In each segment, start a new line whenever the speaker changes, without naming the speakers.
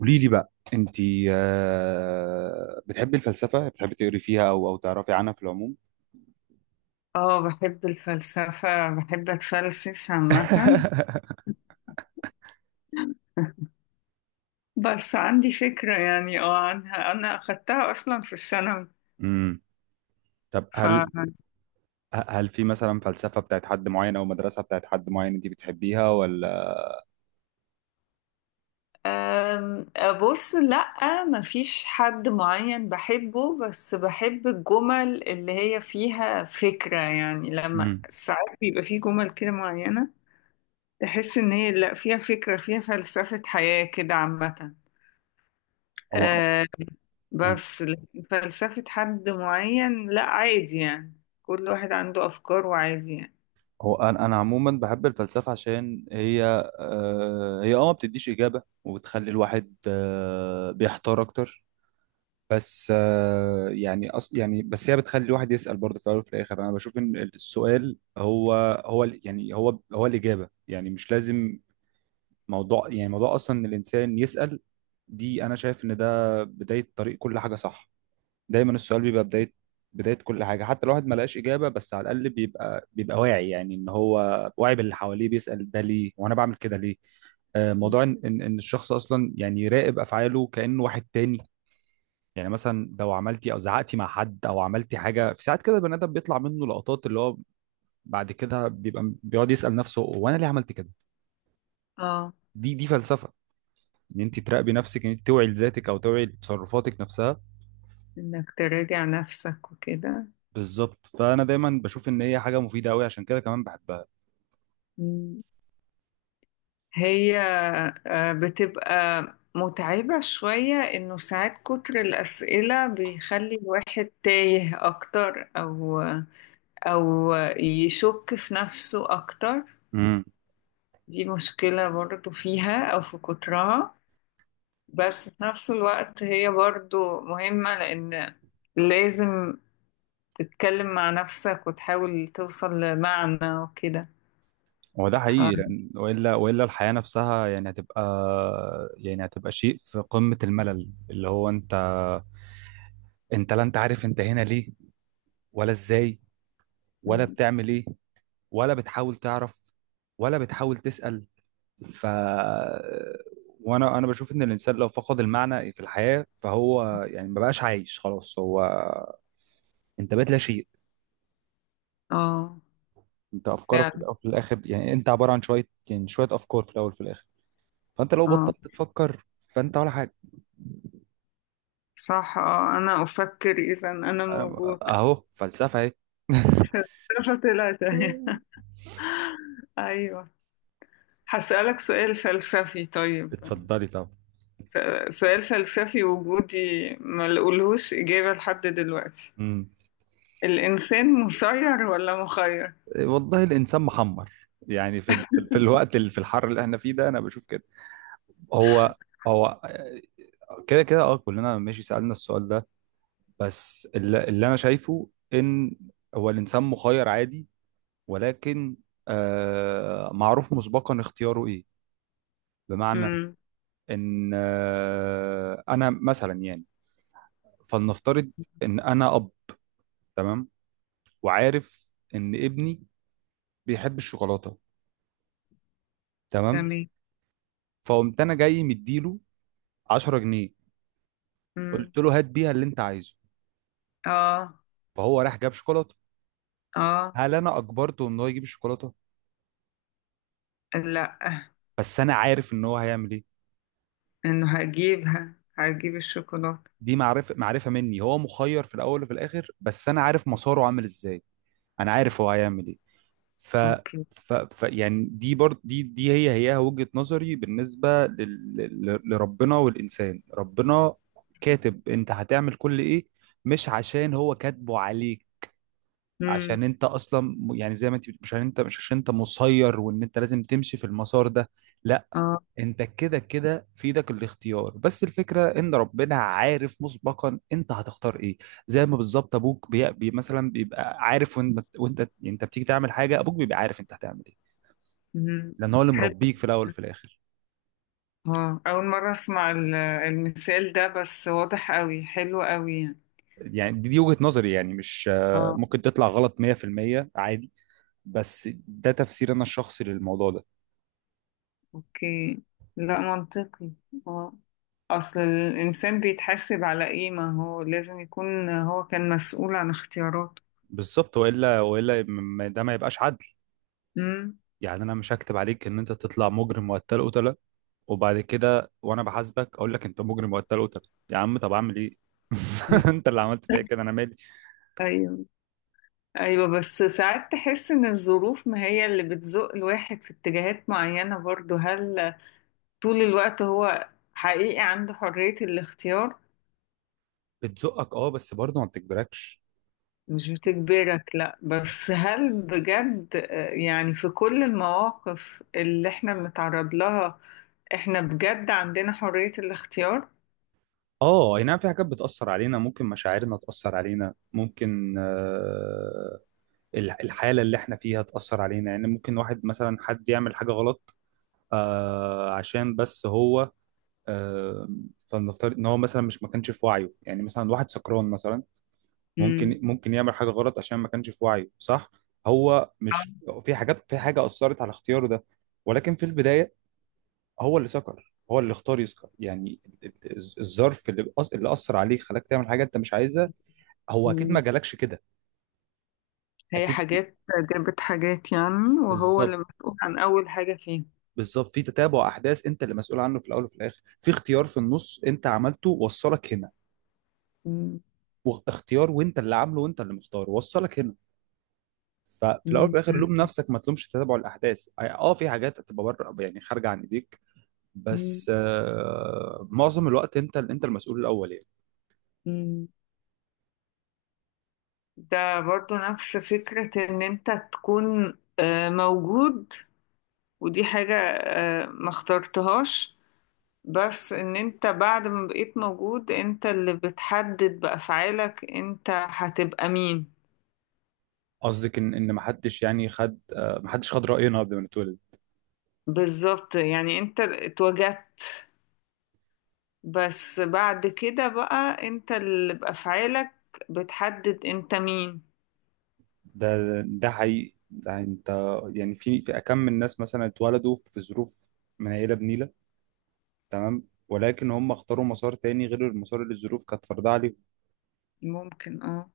قولي لي بقى انت، بتحبي الفلسفه؟ بتحبي تقري فيها او تعرفي عنها في العموم؟
اه، بحب الفلسفة، بحب اتفلسف عامة. بس عندي فكرة يعني عنها، انا اخدتها اصلا في الثانوي.
امم طب
ف
هل في مثلا فلسفه بتاعت حد معين او مدرسه بتاعت حد معين انت بتحبيها ولا؟
أم، بص، لأ مفيش حد معين بحبه، بس بحب الجمل اللي هي فيها فكرة. يعني لما
امم
ساعات بيبقى فيه جمل كده معينة تحس ان هي لأ فيها فكرة، فيها فلسفة حياة كده عامة.
هو مم.
بس لكن فلسفة حد معين لا، عادي يعني. كل واحد عنده أفكار وعادي يعني.
هو انا عموما بحب الفلسفه، عشان هي، هي ما بتديش اجابه وبتخلي الواحد بيحتار اكتر. بس يعني يعني بس هي بتخلي الواحد يسأل برضه، في الأول وفي الآخر أنا بشوف إن السؤال هو يعني هو الإجابة، يعني مش لازم موضوع أصلا إن الإنسان يسأل. دي أنا شايف إن ده بداية طريق كل حاجة، صح؟ دايما السؤال بيبقى بداية، بداية كل حاجة. حتى الواحد ما لقاش إجابة، بس على الأقل بيبقى واعي، يعني إن هو واعي باللي حواليه، بيسأل ده ليه وأنا بعمل كده ليه. موضوع إن الشخص أصلا يعني يراقب أفعاله كأنه واحد تاني. يعني مثلا لو عملتي او زعقتي مع حد او عملتي حاجه في ساعات كده، البني ادم بيطلع منه لقطات، اللي هو بعد كده بيبقى بيقعد يسال نفسه، هو انا ليه عملت كده؟
اه،
دي فلسفه، ان انت تراقبي نفسك، ان انت توعي لذاتك او توعي لتصرفاتك نفسها.
إنك تراجع نفسك وكده.
بالظبط، فانا دايما بشوف ان هي حاجه مفيده قوي، عشان كده كمان بحبها.
مم. هي بتبقى متعبة شوية، إنه ساعات كتر الأسئلة بيخلي الواحد تايه أكتر، أو يشك في نفسه أكتر.
امم،
دي مشكلة برضو فيها أو في كترها، بس في نفس الوقت هي برضو مهمة، لأن لازم تتكلم مع نفسك وتحاول توصل لمعنى وكده.
هو ده
ف...
حقيقي، لان والا الحياه نفسها يعني هتبقى، يعني هتبقى شيء في قمه الملل، اللي هو انت لا، انت عارف انت هنا ليه، ولا ازاي، ولا
مم.
بتعمل ايه، ولا بتحاول تعرف، ولا بتحاول تسأل. ف وانا انا بشوف ان الانسان لو فقد المعنى في الحياة فهو يعني ما بقاش عايش خلاص، هو انت بقيت لا شيء.
اه،
انت افكارك في
فعلا.
الأول وفي الاخر، يعني انت عبارة عن شوية، يعني شوية افكار في الاول وفي الاخر. فانت لو
اه،
بطلت تفكر فانت ولا حاجة.
صح. اه، أنا أفكر إذا أنا
أنا
موجود.
اهو فلسفة اهي.
ثلاثة ثلاثة. أيوة. هسألك سؤال فلسفي طيب.
اتفضلي طب.
س- سؤال فلسفي وجودي ما لقولهوش إجابة لحد دلوقتي.
مم.
الإنسان مسير ولا مخير؟
والله الانسان محمر، يعني في ال... في الوقت اللي في الحر اللي احنا فيه ده انا بشوف كده. هو هو كده كده اه، كلنا ماشي سألنا السؤال ده. بس اللي انا شايفه ان هو الانسان مخير عادي، ولكن معروف مسبقا اختياره ايه. بمعنى
امم.
ان انا مثلا يعني، فلنفترض ان انا اب، تمام، وعارف ان ابني بيحب الشوكولاتة، تمام.
تمام.
فقمت انا جاي مديله 10 جنيه،
مم.
قلت له هات بيها اللي انت عايزه،
اه.
فهو راح جاب شوكولاتة.
اه.
هل انا اجبرته ان هو يجيب الشوكولاتة؟
لا.
بس انا عارف ان هو هيعمل ايه.
انه هجيب الشوكولاتة.
دي معرفه مني، هو مخير في الاول وفي الاخر بس انا عارف مساره عامل ازاي، انا عارف هو هيعمل ايه. ف
اوكي.
ف, ف يعني دي برضه دي هي وجهة نظري بالنسبه لربنا والانسان. ربنا كاتب انت هتعمل كل ايه، مش عشان هو كاتبه عليك،
امم.
عشان انت اصلا يعني زي ما انت مش عشان انت مسير وان انت لازم تمشي في المسار ده، لا.
اه.
انت كده كده في ايدك الاختيار، بس الفكره ان ربنا عارف مسبقا انت هتختار ايه. زي ما بالظبط ابوك بي... بي مثلا بيبقى عارف، وانت انت بتيجي تعمل حاجه ابوك بيبقى عارف انت هتعمل ايه،
امم.
لان هو اللي
حلو.
مربيك في الاول وفي الاخر.
اه، اول مرة اسمع المثال ده، بس واضح قوي، حلو قوي يعني.
يعني دي وجهه نظري، يعني مش
اه.
ممكن تطلع غلط 100%، عادي، بس ده تفسير انا الشخصي للموضوع ده.
اوكي. لا، منطقي. اه، اصل الانسان بيتحاسب على ايه؟ ما هو لازم يكون هو كان مسؤول عن اختياراته.
بالظبط، ده ما يبقاش عدل.
امم.
يعني انا مش هكتب عليك ان انت تطلع مجرم وقتل قتله وبعد كده وانا بحاسبك اقول لك انت مجرم وقتل قتل، يا عم طب اعمل ايه؟ انت اللي عملت فيا كده، انا مالي.
أيوة. ايوه، بس ساعات تحس ان الظروف ما هي اللي بتزق الواحد في اتجاهات معينة برضو. هل طول الوقت هو حقيقي عنده حرية الاختيار؟
بتزقك اه، بس برضه ما بتجبركش.
مش بتجبرك لا، بس هل بجد يعني في كل المواقف اللي احنا بنتعرض لها احنا بجد عندنا حرية الاختيار؟
اه اي نعم، في حاجات بتأثر علينا، ممكن مشاعرنا تأثر علينا، ممكن الحالة اللي احنا فيها تأثر علينا. يعني ممكن واحد مثلا حد يعمل حاجة غلط، عشان بس هو، آه فلنفترض ان هو مثلا مش ما كانش في وعيه، يعني مثلا واحد سكران مثلا،
مم.
ممكن يعمل حاجه غلط عشان ما كانش في وعيه، صح. هو مش في حاجات، في حاجه اثرت على اختياره ده، ولكن في البدايه هو اللي سكر، هو اللي اختار يسكر. يعني الظرف اللي اللي اثر عليك خلاك تعمل حاجه انت مش عايزها، هو اكيد ما
مم.
جالكش كده.
هي
اكيد في.
حاجات جابت حاجات يعني، وهو اللي
بالظبط،
مسؤول عن اول حاجة فيها.
بالظبط، في تتابع احداث انت اللي مسؤول عنه في الاول وفي الاخر، في اختيار في النص انت عملته وصلك هنا،
مم.
واختيار وانت اللي عامله وانت اللي مختاره وصلك هنا. ففي الاول وفي
مم.
الاخر لوم نفسك، ما تلومش تتابع الاحداث. اه، في حاجات هتبقى بره، يعني خارجه عن ايديك،
مم.
بس معظم الوقت انت انت المسؤول الاول يعني.
مم. ده برضو نفس فكرة ان انت تكون موجود، ودي حاجة ما اخترتهاش، بس ان انت بعد ما بقيت موجود انت اللي بتحدد بأفعالك انت هتبقى مين.
قصدك ان ما حدش يعني خد ما حدش خد راينا قبل ما نتولد.
بالظبط، يعني انت اتوجدت، بس بعد كده بقى انت اللي بأفعالك بتحدد انت مين.
ده حقيقي، ده انت يعني في اكم من الناس مثلا اتولدوا في ظروف منيله بنيله، تمام، ولكن هم اختاروا مسار تاني غير المسار اللي الظروف كانت فرضاه عليهم،
ممكن، اه.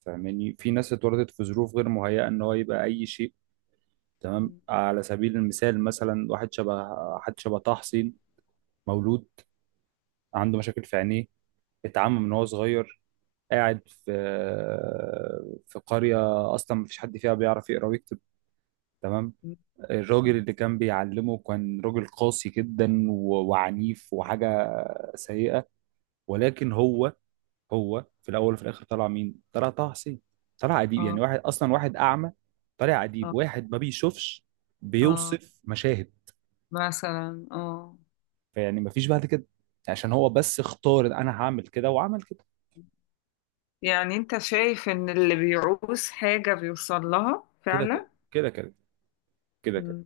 فاهماني؟ في ناس اتولدت في ظروف غير مهيئه ان هو يبقى اي شيء، تمام. على سبيل المثال، مثلا واحد شبه حد شبه طه حسين، مولود عنده مشاكل في عينيه، اتعمى من وهو صغير، قاعد في في قرية أصلا مفيش حد فيها بيعرف يقرأ ويكتب، تمام. الراجل اللي كان بيعلمه كان راجل قاسي جدا وعنيف وحاجة سيئة، ولكن هو في الأول وفي الآخر طلع مين؟ طلع طه حسين، طلع أديب. يعني
اه.
واحد أعمى طلع أديب،
اه.
واحد ما بيشوفش
اه،
بيوصف مشاهد.
مثلا. اه،
فيعني مفيش بعد كده، عشان هو بس اختار إن انا هعمل كده وعمل كده.
يعني انت شايف ان اللي بيعوز حاجة بيوصل لها
كده
فعلا؟
كده، كده كده، كده كده.
مم.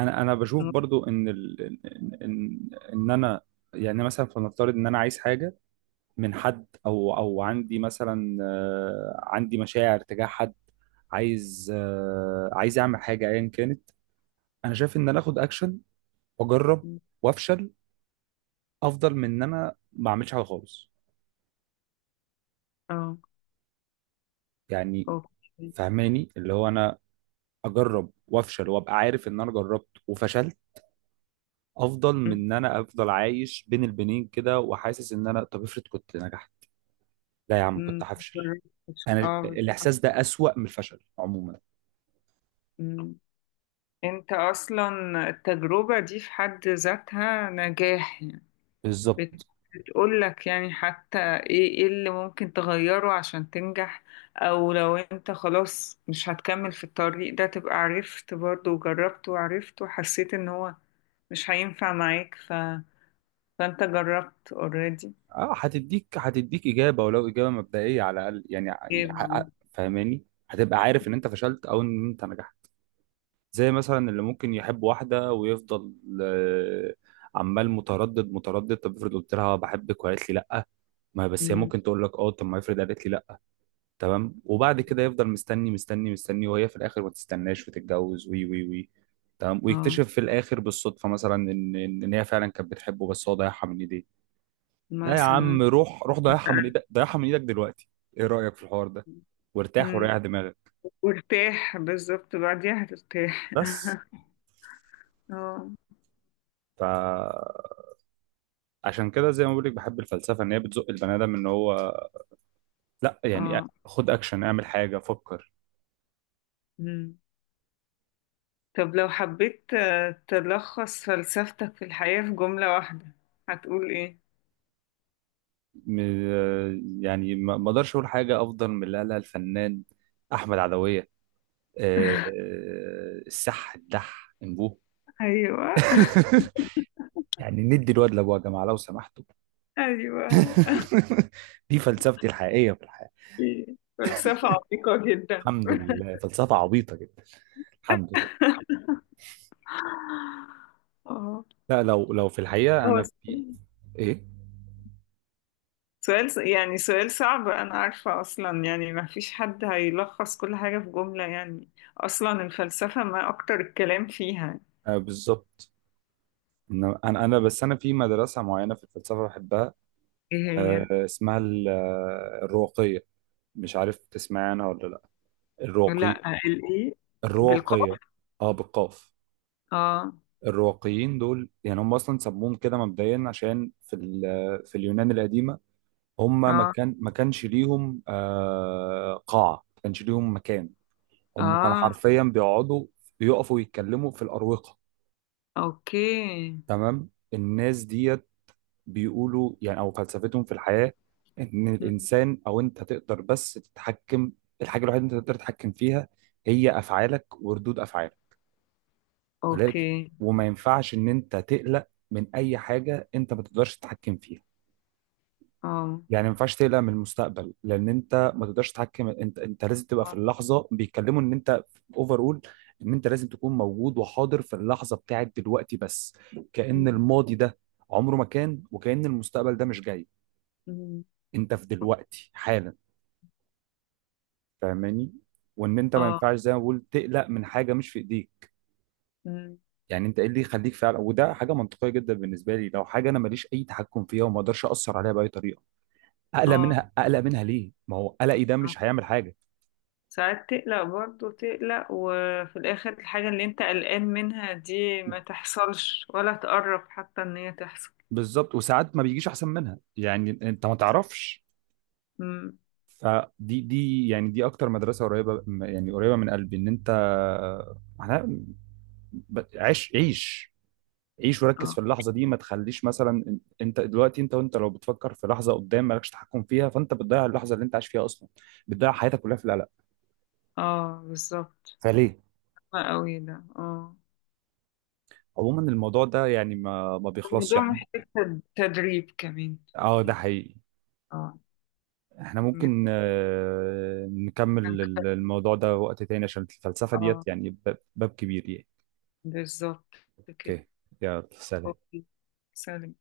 انا بشوف برضو ان ال... ان ان إن انا يعني مثلا فلنفترض ان انا عايز حاجه من حد او او عندي مثلا، عندي مشاعر تجاه حد، عايز، عايز اعمل حاجه ايا كانت. انا شايف ان انا اخد اكشن، واجرب
مم.
وافشل، افضل من ان انا ما اعملش حاجه خالص،
اه،
يعني
اوكي.
فهماني؟ اللي هو انا اجرب وافشل وابقى عارف ان انا جربت وفشلت، افضل من
مم.
ان انا افضل عايش بين البنين كده وحاسس ان انا طب افرض كنت نجحت. لا يا عم كنت
مم.
هفشل، انا
اه، بالظبط.
الاحساس ده اسوأ من الفشل عموما.
مم. انت اصلا التجربة دي في حد ذاتها نجاح يعني. بت-
بالظبط.
بتقول لك يعني حتى ايه اللي ممكن تغيره عشان تنجح، او لو انت خلاص مش هتكمل في الطريق ده تبقى عرفت برضه، وجربت وعرفت وحسيت ان هو مش هينفع معاك، فانت جربت اوريدي.
اه، هتديك اجابه، ولو اجابه مبدئيه على الاقل يعني،
ايه بقى.
فاهماني؟ هتبقى عارف ان انت فشلت او ان انت نجحت. زي مثلا اللي ممكن يحب واحده ويفضل، آه، عمال متردد متردد، طب افرض قلت لها بحبك وقالت لي لا، ما بس هي
مم.
ممكن تقول لك اه، طب ما افرض قالت لي لا، تمام. وبعد كده يفضل مستني مستني مستني وهي في الاخر ما تستناش وتتجوز، وي وي وي، تمام.
اه.
ويكتشف في الاخر بالصدفه مثلا ان ان إن هي فعلا كانت بتحبه، بس هو ضيعها من ايديه. لا يا
مثلا.
عم، روح روح ضيعها من ايدك، ضيعها من ايدك دلوقتي، ايه رايك في الحوار ده؟ وارتاح
مم.
وريح دماغك،
وارتاح، بالظبط، بعديها هترتاح.
بس.
اه.
فعشان كده زي ما بقول لك بحب الفلسفه، ان هي بتزق البني ادم ان هو، لا يعني
اه.
خد اكشن، اعمل حاجه، فكر.
مم. طب لو حبيت تلخص فلسفتك في الحياة في جملة واحدة، هتقول ايه؟
يعني ما اقدرش اقول حاجه افضل من اللي قالها الفنان احمد عدويه، السح الدح انبوه.
ايوه.
يعني ندي الواد لابوه يا جماعه لو سمحتوا.
ايوه.
دي فلسفتي الحقيقيه في الحياه.
إيه. فلسفة عميقة جدا.
الحمد لله، فلسفه عبيطه جدا، الحمد لله.
اه.
لا لو لو في الحقيقه
هو
انا في ايه،
سؤال يعني سؤال صعب، أنا عارفة أصلا يعني ما فيش حد هيلخص كل حاجة في جملة يعني. أصلا الفلسفة ما أكتر الكلام فيها.
بالظبط. إنما انا بس انا في مدرسه معينه في الفلسفه بحبها.
إيه هي؟
اسمها الرواقيه، مش عارف تسمعي عنها ولا لا؟ الرواقي
لا، الإيه؟
الرواقيه.
بالقاف؟
اه بالقاف.
آه.
الرواقيين دول يعني هم اصلا سموهم كده مبدئيا عشان في في اليونان القديمه هم
آه.
ما كانش ليهم قاعه، ما كانش ليهم مكان. هم كانوا
آه.
حرفيا بيقفوا يتكلموا في الاروقه،
أوكي.
تمام. الناس ديت بيقولوا يعني او فلسفتهم في الحياه، ان
مم.
الانسان او انت تقدر بس تتحكم، الحاجه الوحيده اللي انت تقدر تتحكم فيها هي افعالك وردود افعالك. ولكن،
أوكي.
وما ينفعش ان انت تقلق من اي حاجه انت ما تقدرش تتحكم فيها.
آه.
يعني ما ينفعش تقلق من المستقبل لان انت ما تقدرش تتحكم، انت لازم تبقى في
آه.
اللحظه. بيتكلموا ان انت اوفر اول، ان انت لازم تكون موجود وحاضر في اللحظه بتاعت دلوقتي بس، كأن
مم.
الماضي ده عمره ما كان وكأن المستقبل ده مش جاي.
مم.
انت في دلوقتي حالا، فاهماني؟ وان انت ما
آه.
ينفعش زي ما بقول تقلق من حاجه مش في ايديك.
مم.
يعني انت ايه اللي يخليك فعلا، وده حاجه منطقيه جدا بالنسبه لي، لو حاجه انا ماليش اي تحكم فيها وما اقدرش اثر عليها باي طريقه، اقلق
آه.
منها، اقلق منها ليه؟ ما هو قلقي ده
آه.
مش هيعمل حاجه.
ساعات تقلق برضه، تقلق وفي الآخر الحاجة اللي أنت قلقان منها دي ما تحصلش، ولا تقرب حتى إن هي تحصل.
بالظبط، وساعات ما بيجيش احسن منها، يعني انت ما تعرفش.
مم.
فدي يعني دي اكتر مدرسه قريبه، يعني قريبه من قلبي، ان انت، احنا، عيش عيش عيش وركز
اه.
في اللحظه دي، ما تخليش مثلا انت دلوقتي، انت وانت لو بتفكر في لحظه قدام مالكش تحكم فيها فانت بتضيع اللحظه اللي انت عايش فيها اصلا، بتضيع حياتك كلها في القلق،
اه، بالظبط.
فليه؟
صعب قوي ده، اه.
عموما الموضوع ده يعني ما بيخلصش،
الموضوع
احنا ممكن
محتاج تدريب كمان.
اه ده حقيقي،
اه.
احنا
إنك
ممكن
تكون-
نكمل الموضوع ده وقت تاني عشان الفلسفة
اه،
ديت يعني باب كبير يعني.
بالظبط. كده.
اوكي، يلا، سلام.
اوكي. سلام.